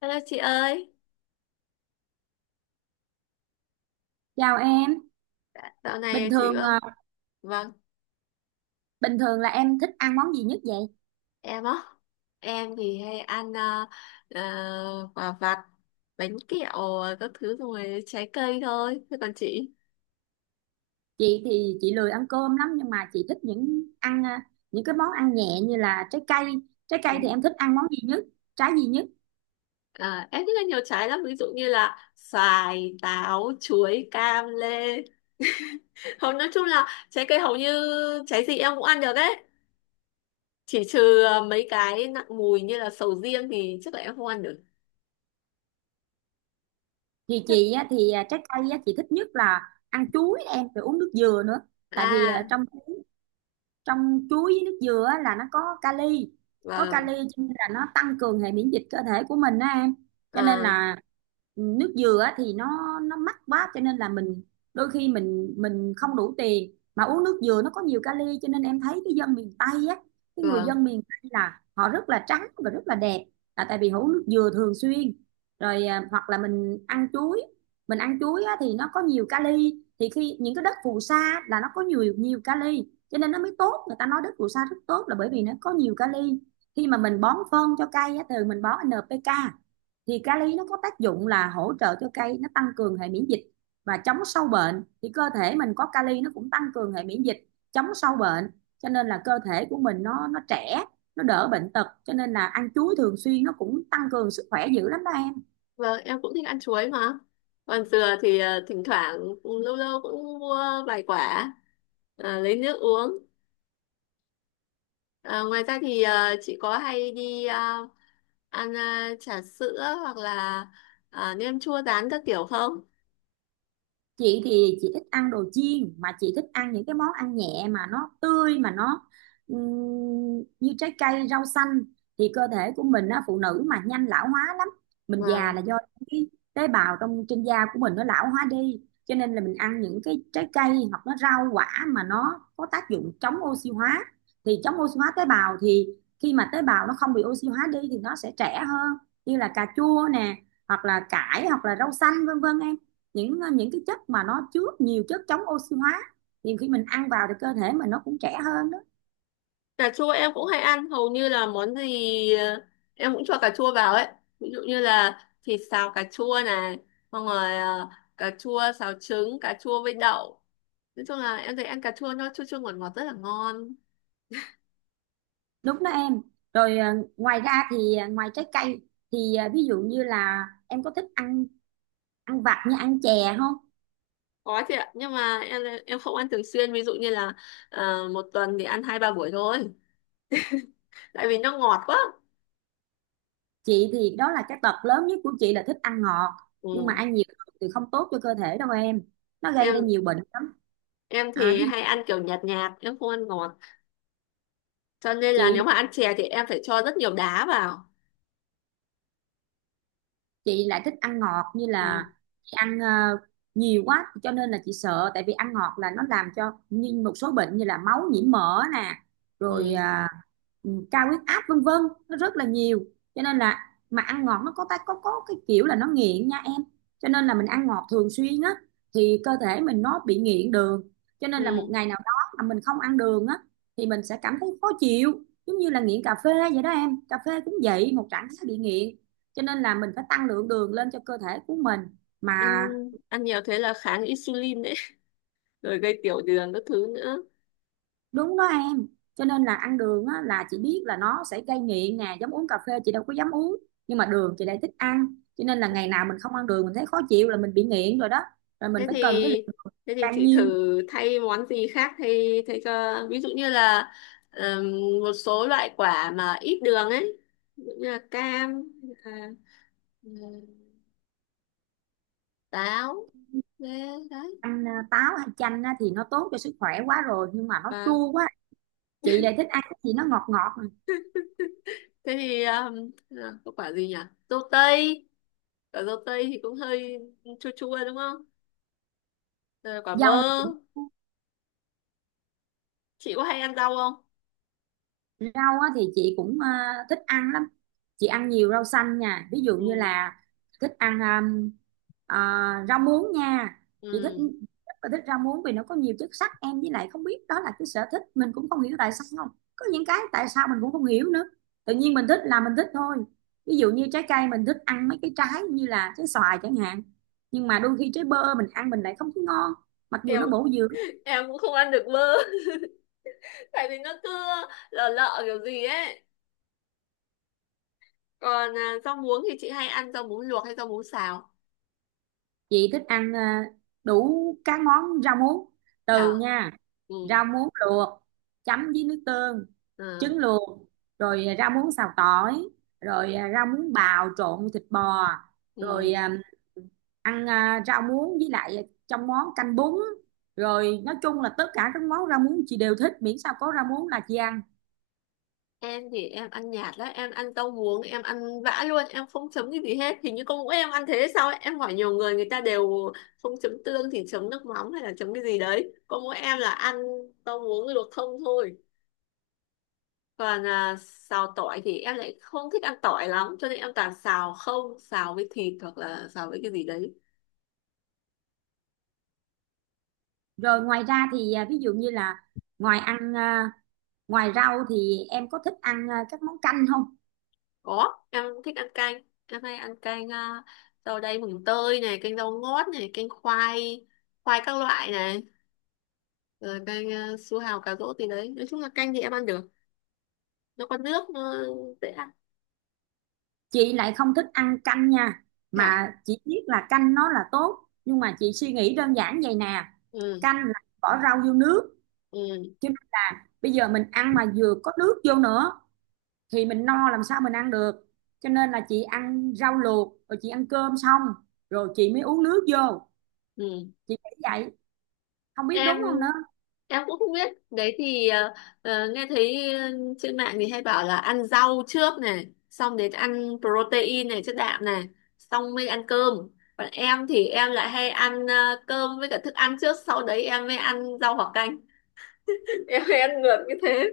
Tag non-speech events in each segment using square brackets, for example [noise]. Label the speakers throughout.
Speaker 1: Hello chị ơi,
Speaker 2: Chào em,
Speaker 1: dạo
Speaker 2: bình
Speaker 1: này chị
Speaker 2: thường
Speaker 1: vâng,
Speaker 2: à,
Speaker 1: vâng.
Speaker 2: bình thường là em thích ăn món gì nhất vậy?
Speaker 1: Em á, em thì hay ăn quả vặt, bánh kẹo các thứ rồi trái cây thôi. Thế còn chị?
Speaker 2: Chị thì chị lười ăn cơm lắm nhưng mà chị thích những cái món ăn nhẹ như là trái cây. Trái cây
Speaker 1: Ừ.
Speaker 2: thì em thích ăn món gì nhất? Trái gì nhất?
Speaker 1: À, em thích ăn nhiều trái lắm, ví dụ như là xoài, táo, chuối, cam, lê. [laughs] Hầu nói chung là trái cây hầu như trái gì em cũng ăn được đấy. Chỉ trừ mấy cái nặng mùi như là sầu riêng thì chắc là em không ăn được.
Speaker 2: Thì
Speaker 1: Chắc-
Speaker 2: chị á, thì à, Trái cây á, chị thích nhất là ăn chuối em rồi uống nước dừa nữa. Tại vì
Speaker 1: À,
Speaker 2: à, trong trong chuối với nước dừa á, là nó có kali, có kali,
Speaker 1: vâng,
Speaker 2: cho nên là nó tăng cường hệ miễn dịch cơ thể của mình á em, cho nên
Speaker 1: à,
Speaker 2: là, nước dừa á thì nó mắc quá cho nên là mình, đôi khi mình không đủ tiền mà uống nước dừa. Nó có nhiều kali cho nên em thấy cái dân miền Tây á, cái người
Speaker 1: vâng.
Speaker 2: dân miền Tây là họ rất là trắng và rất là đẹp, là tại vì họ uống nước dừa thường xuyên. Rồi hoặc là mình ăn chuối, mình ăn chuối á, thì nó có nhiều kali. Thì khi những cái đất phù sa là nó có nhiều, nhiều kali, cho nên nó mới tốt. Người ta nói đất phù sa rất tốt là bởi vì nó có nhiều kali. Khi mà mình bón phân cho cây á, thường mình bón NPK, thì kali nó có tác dụng là hỗ trợ cho cây, nó tăng cường hệ miễn dịch và chống sâu bệnh. Thì cơ thể mình có kali nó cũng tăng cường hệ miễn dịch, chống sâu bệnh, cho nên là cơ thể của mình nó trẻ, nó đỡ bệnh tật. Cho nên là ăn chuối thường xuyên nó cũng tăng cường sức khỏe dữ lắm đó em.
Speaker 1: Vâng, em cũng thích ăn chuối mà. Còn dừa thì thỉnh thoảng lâu lâu cũng mua vài quả, lấy nước uống. Ờ, ngoài ra thì chị có hay đi ăn trà sữa hoặc là nem chua rán các kiểu không?
Speaker 2: Chị thì chị thích ăn đồ chiên, mà chị thích ăn những cái món ăn nhẹ mà nó tươi, mà nó như trái cây, rau xanh. Thì cơ thể của mình á, phụ nữ mà nhanh lão hóa lắm, mình già
Speaker 1: Vâng.
Speaker 2: là do cái tế bào trong, trên da của mình nó lão hóa đi, cho nên là mình ăn những cái trái cây hoặc nó rau quả mà nó có tác dụng chống oxy hóa. Thì chống oxy hóa tế bào thì khi mà tế bào nó không bị oxy hóa đi thì nó sẽ trẻ hơn, như là cà chua nè, hoặc là cải, hoặc là rau xanh vân vân em. Những những cái chất mà nó chứa nhiều chất chống oxy hóa, thì khi mình ăn vào thì cơ thể mình nó cũng trẻ hơn đó.
Speaker 1: Cà chua em cũng hay ăn, hầu như là món gì em cũng cho cà chua vào ấy. Ví dụ như là thịt xào cà chua này, xong rồi cà chua xào trứng, cà chua với đậu. Nói chung là em thấy ăn cà chua nó chua chua ngọt ngọt rất là ngon.
Speaker 2: Đúng đó em. Rồi ngoài ra thì, ngoài trái cây thì, ví dụ như là em có thích ăn, ăn vặt như ăn chè không?
Speaker 1: Có chị ạ, nhưng mà em không ăn thường xuyên, ví dụ như là một tuần thì ăn hai ba buổi thôi, tại vì nó ngọt quá.
Speaker 2: Chị thì đó là cái tật lớn nhất của chị, là thích ăn ngọt. Nhưng mà
Speaker 1: Ừ.
Speaker 2: ăn nhiều thì không tốt cho cơ thể đâu em, nó gây ra
Speaker 1: em
Speaker 2: nhiều bệnh lắm.
Speaker 1: em
Speaker 2: À,
Speaker 1: thì
Speaker 2: ví
Speaker 1: hay
Speaker 2: dụ,
Speaker 1: ăn kiểu nhạt nhạt, em không ăn ngọt, cho nên là
Speaker 2: chị
Speaker 1: nếu mà ăn chè thì em phải cho rất nhiều đá vào.
Speaker 2: chị lại thích ăn ngọt, như
Speaker 1: Ừ.
Speaker 2: là chị ăn, nhiều quá, cho nên là chị sợ. Tại vì ăn ngọt là nó làm cho như một số bệnh như là máu nhiễm mỡ nè, rồi
Speaker 1: Ừ.
Speaker 2: cao huyết áp vân vân, nó rất là nhiều. Cho nên là mà ăn ngọt nó có ta có cái kiểu là nó nghiện nha em. Cho nên là mình ăn ngọt thường xuyên á, thì cơ thể mình nó bị nghiện đường, cho nên là một
Speaker 1: Ừ.
Speaker 2: ngày nào đó mà mình không ăn đường á, thì mình sẽ cảm thấy khó chịu. Giống như là nghiện cà phê vậy đó em, cà phê cũng vậy, một trạng thái bị nghiện, cho nên là mình phải tăng lượng đường lên cho cơ thể của mình.
Speaker 1: ăn
Speaker 2: Mà
Speaker 1: Ăn nhiều thế là kháng insulin đấy. [laughs] Rồi gây tiểu đường các thứ nữa.
Speaker 2: đúng đó em, cho nên là ăn đường á, là chị biết là nó sẽ gây nghiện nè. Giống uống cà phê chị đâu có dám uống, nhưng mà đường chị lại thích ăn, cho nên là ngày nào mình không ăn đường mình thấy khó chịu là mình bị nghiện rồi đó, rồi mình
Speaker 1: thế
Speaker 2: phải
Speaker 1: thì
Speaker 2: cần cái lượng đường
Speaker 1: Thế thì
Speaker 2: bao
Speaker 1: chị
Speaker 2: nhiêu.
Speaker 1: thử thay món gì khác, thay thay cho ví dụ như là ừm, một số loại quả mà ít đường ấy, ví dụ như là cam, à, ừm, táo, thế đấy.
Speaker 2: Ăn táo hay chanh á, thì nó tốt cho sức khỏe quá rồi, nhưng mà nó
Speaker 1: Và
Speaker 2: chua quá. Chị lại thích ăn cái gì nó ngọt ngọt nè.
Speaker 1: thế thì, là có quả gì nhỉ, dâu tây, quả dâu tây thì cũng hơi chua chua đúng không. Rồi quả bơ.
Speaker 2: Dâu thì,
Speaker 1: Chị có hay ăn rau không?
Speaker 2: rau á, thì chị cũng, thích ăn lắm. Chị ăn nhiều rau xanh nha. Ví dụ như
Speaker 1: Ừ.
Speaker 2: là thích ăn ờ, rau muống nha. Chị thích,
Speaker 1: Ừ.
Speaker 2: rất là thích rau muống vì nó có nhiều chất sắt em. Với lại không biết đó là cái sở thích, mình cũng không hiểu tại sao không. Có những cái tại sao mình cũng không hiểu nữa. Tự nhiên mình thích là mình thích thôi. Ví dụ như trái cây mình thích ăn mấy cái trái như là trái xoài chẳng hạn. Nhưng mà đôi khi trái bơ mình ăn mình lại không thấy ngon, mặc dù
Speaker 1: Em.
Speaker 2: nó bổ dưỡng.
Speaker 1: [laughs] Em cũng không ăn được bơ. [laughs] Tại vì nó cứ lợ lợ kiểu gì ấy. Còn rau muống thì chị hay ăn rau muống luộc hay rau muống xào?
Speaker 2: Chị thích ăn đủ các món rau muống, từ
Speaker 1: Hả.
Speaker 2: nha,
Speaker 1: Ừ.
Speaker 2: rau muống luộc chấm với nước tương,
Speaker 1: Ờ.
Speaker 2: trứng luộc, rồi rau muống xào tỏi, rồi rau muống bào trộn thịt bò,
Speaker 1: Ừ.
Speaker 2: rồi rau muống với lại trong món canh bún. Rồi nói chung là tất cả các món rau muống chị đều thích, miễn sao có rau muống là chị ăn.
Speaker 1: Em thì em ăn nhạt lắm, em ăn rau muống em ăn vã luôn, em không chấm cái gì hết, hình như con mỗi em ăn thế hay sao ấy. Em hỏi nhiều người, người ta đều không chấm tương thì chấm nước mắm hay là chấm cái gì đấy, con mỗi em là ăn rau muống luộc không thôi. Còn xào tỏi thì em lại không thích ăn tỏi lắm, cho nên em toàn xào không, xào với thịt hoặc là xào với cái gì đấy.
Speaker 2: Rồi ngoài ra thì, ví dụ như là ngoài ăn, ngoài rau thì em có thích ăn, các món canh không?
Speaker 1: Có, em thích ăn canh. Em hay ăn canh, rau đay mùng tơi này, canh rau ngót này, canh khoai, khoai các loại này, rồi canh, su hào cà rốt gì đấy. Nói chung là canh thì em ăn được. Nó có nước, nó dễ ăn.
Speaker 2: Chị lại không thích ăn canh nha,
Speaker 1: Dạ.
Speaker 2: mà chị biết là canh nó là tốt. Nhưng mà chị suy nghĩ đơn giản vậy nè:
Speaker 1: Ừ,
Speaker 2: canh là bỏ rau vô nước,
Speaker 1: ừ,
Speaker 2: chứ bây giờ mình ăn mà vừa có nước vô nữa thì mình no, làm sao mình ăn được. Cho nên là chị ăn rau luộc, rồi chị ăn cơm xong rồi chị mới uống nước vô.
Speaker 1: ừ.
Speaker 2: Chị nghĩ vậy, không biết
Speaker 1: Em
Speaker 2: đúng không nữa.
Speaker 1: em cũng không biết, đấy thì nghe thấy trên mạng thì hay bảo là ăn rau trước này, xong đến ăn protein này, chất đạm này, xong mới ăn cơm. Còn em thì em lại hay ăn cơm với cả thức ăn trước, sau đấy em mới ăn rau hoặc canh. [laughs] Em hay ăn ngược như thế.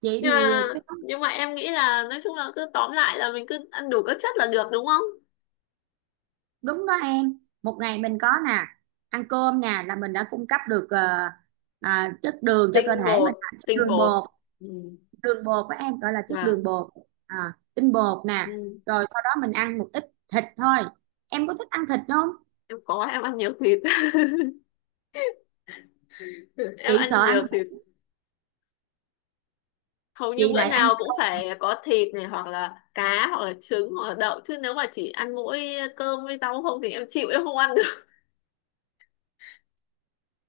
Speaker 2: Chị
Speaker 1: nhưng
Speaker 2: thì
Speaker 1: mà
Speaker 2: cái đó
Speaker 1: nhưng mà em nghĩ là nói chung là cứ tóm lại là mình cứ ăn đủ các chất là được đúng không.
Speaker 2: đúng đó em. Một ngày mình có nè, ăn cơm nè là mình đã cung cấp được chất đường cho cơ
Speaker 1: tinh
Speaker 2: thể
Speaker 1: bột
Speaker 2: mình, là chất
Speaker 1: tinh
Speaker 2: đường
Speaker 1: bột
Speaker 2: bột.
Speaker 1: Ừ.
Speaker 2: Đường bột của em gọi là chất đường
Speaker 1: Vâng.
Speaker 2: bột, tinh bột nè.
Speaker 1: Ừ.
Speaker 2: Rồi sau đó mình ăn một ít thịt thôi. Em có thích ăn thịt không?
Speaker 1: Em có, em ăn nhiều thịt. [laughs] Em
Speaker 2: Chị
Speaker 1: ăn
Speaker 2: sợ ăn
Speaker 1: nhiều thịt,
Speaker 2: thịt,
Speaker 1: hầu như
Speaker 2: chị
Speaker 1: bữa
Speaker 2: lại ăn
Speaker 1: nào cũng phải có thịt này hoặc là cá hoặc là trứng hoặc là đậu, chứ nếu mà chỉ ăn mỗi cơm với rau không thì em chịu, em không ăn được.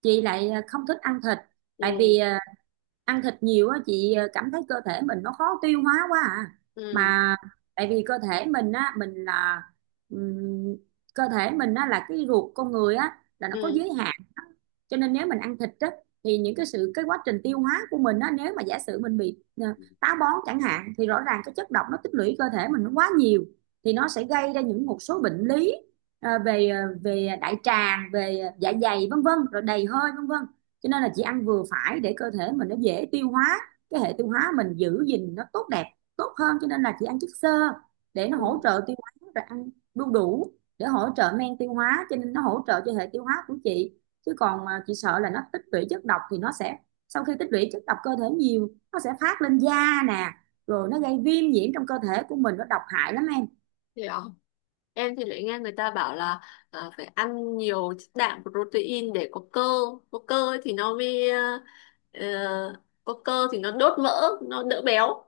Speaker 2: chị lại không thích ăn thịt. Tại
Speaker 1: Ừ.
Speaker 2: vì ăn thịt nhiều á chị cảm thấy cơ thể mình nó khó tiêu hóa quá à.
Speaker 1: Ừ.
Speaker 2: Mà tại vì cơ thể mình á, mình là, ừm, cơ thể mình á là cái ruột con người á là nó có
Speaker 1: Ừ.
Speaker 2: giới hạn. Cho nên nếu mình ăn thịt á, thì những cái sự, cái quá trình tiêu hóa của mình á, nếu mà giả sử mình bị táo bón chẳng hạn, thì rõ ràng cái chất độc nó tích lũy cơ thể mình nó quá nhiều, thì nó sẽ gây ra những một số bệnh lý, về đại tràng, về dạ dày vân vân, rồi đầy hơi vân vân. Cho nên là chị ăn vừa phải để cơ thể mình nó dễ tiêu hóa, cái hệ tiêu hóa mình giữ gìn nó tốt đẹp, tốt hơn. Cho nên là chị ăn chất xơ để nó hỗ
Speaker 1: Ừ.
Speaker 2: trợ tiêu hóa, rồi ăn đu đủ để hỗ trợ men tiêu hóa, cho nên nó hỗ trợ cho hệ tiêu hóa của chị. Chứ còn chị sợ là nó tích lũy chất độc, thì nó sẽ, sau khi tích lũy chất độc cơ thể nhiều, nó sẽ phát lên da nè, rồi nó gây viêm nhiễm trong cơ thể của mình, nó độc hại lắm em.
Speaker 1: Hiểu. Em thì lại nghe người ta bảo là phải ăn nhiều chất đạm protein để có cơ, có cơ ấy thì nó mới, ờ, có cơ thì nó đốt mỡ, nó đỡ béo.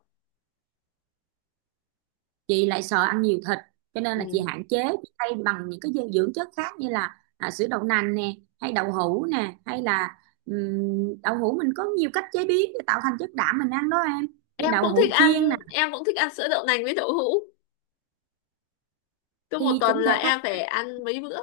Speaker 2: Chị lại sợ ăn nhiều thịt, cho nên là chị
Speaker 1: Ừ.
Speaker 2: hạn chế, chị thay bằng những cái dinh dưỡng chất khác, như là sữa đậu nành nè, hay đậu hũ nè, hay là đậu hũ mình có nhiều cách chế biến để tạo thành chất đạm mình ăn đó em, như
Speaker 1: Em
Speaker 2: đậu
Speaker 1: cũng thích
Speaker 2: hũ
Speaker 1: ăn.
Speaker 2: chiên nè,
Speaker 1: Em cũng thích ăn sữa đậu nành với đậu hũ, cứ một
Speaker 2: thì
Speaker 1: tuần
Speaker 2: cũng
Speaker 1: là
Speaker 2: thể thay,
Speaker 1: em phải ăn mấy bữa.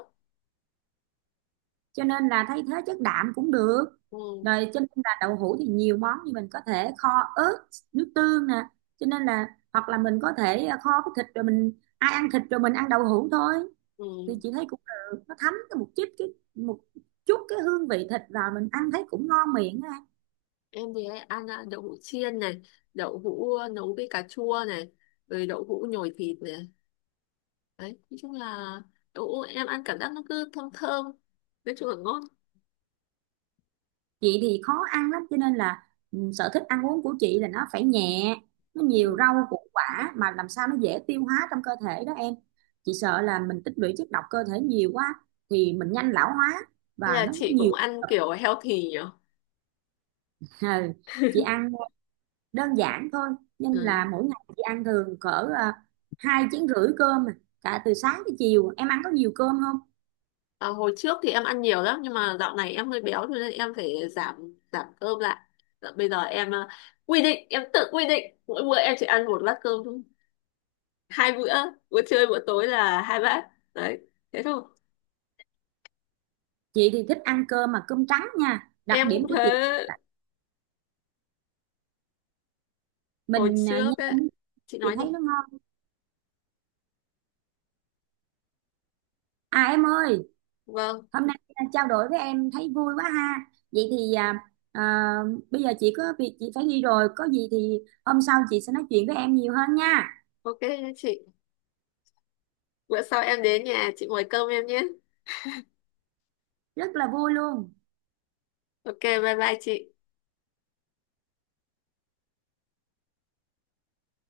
Speaker 2: cho nên là thay thế chất đạm cũng được.
Speaker 1: Ừ.
Speaker 2: Rồi cho nên là đậu hũ thì nhiều món, như mình có thể kho ớt, nước tương nè, cho nên là, hoặc là mình có thể kho cái thịt rồi mình, ai ăn thịt rồi mình ăn đậu hũ thôi,
Speaker 1: Ừ.
Speaker 2: thì chị thấy cũng được. Nó thấm cái một chút cái, một chút cái hương vị thịt vào mình ăn thấy cũng ngon miệng á.
Speaker 1: Em thì hay ăn đậu hũ chiên này, đậu hũ nấu với cà chua này, rồi đậu hũ nhồi thịt này. Đấy, nói chung là đậu hũ em ăn cảm giác nó cứ thơm thơm, nói chung là ngon.
Speaker 2: Chị thì khó ăn lắm, cho nên là ừ, sở thích ăn uống của chị là nó phải nhẹ, nó nhiều
Speaker 1: Ừ.
Speaker 2: rau củ quả, mà làm sao nó dễ tiêu hóa trong cơ thể đó em. Chị sợ là mình tích lũy chất độc cơ thể nhiều quá thì mình nhanh lão hóa,
Speaker 1: Thế
Speaker 2: và
Speaker 1: là
Speaker 2: nó
Speaker 1: chị cũng
Speaker 2: nhiều.
Speaker 1: ăn kiểu healthy nhỉ?
Speaker 2: [laughs] Ừ. Chị ăn đơn giản thôi, nên
Speaker 1: Ừ.
Speaker 2: là mỗi ngày chị ăn thường cỡ 2 chén rưỡi cơm cả từ sáng tới chiều. Em ăn có nhiều cơm không?
Speaker 1: À, hồi trước thì em ăn nhiều lắm, nhưng mà dạo này em hơi béo cho nên em phải giảm giảm cơm lại. Dạ, bây giờ em quy định, em tự quy định mỗi bữa em chỉ ăn một bát cơm thôi. Hai bữa, bữa trưa bữa tối là hai bát. Đấy, thế thôi.
Speaker 2: Chị thì thích ăn cơm, mà cơm trắng nha, đặc
Speaker 1: Em cũng
Speaker 2: điểm của
Speaker 1: thế,
Speaker 2: chị là
Speaker 1: hồi
Speaker 2: mình
Speaker 1: trước ấy. Chị
Speaker 2: chị
Speaker 1: nói
Speaker 2: thấy
Speaker 1: đi.
Speaker 2: nó ngon. À em ơi,
Speaker 1: Vâng.
Speaker 2: hôm nay trao đổi với em thấy vui quá ha. Vậy thì, à, bây giờ chị có việc chị phải đi rồi, có gì thì hôm sau chị sẽ nói chuyện với em nhiều hơn nha.
Speaker 1: OK nhé chị, bữa sau em đến nhà chị mời cơm em nhé.
Speaker 2: Rất là vui luôn.
Speaker 1: OK, bye bye chị.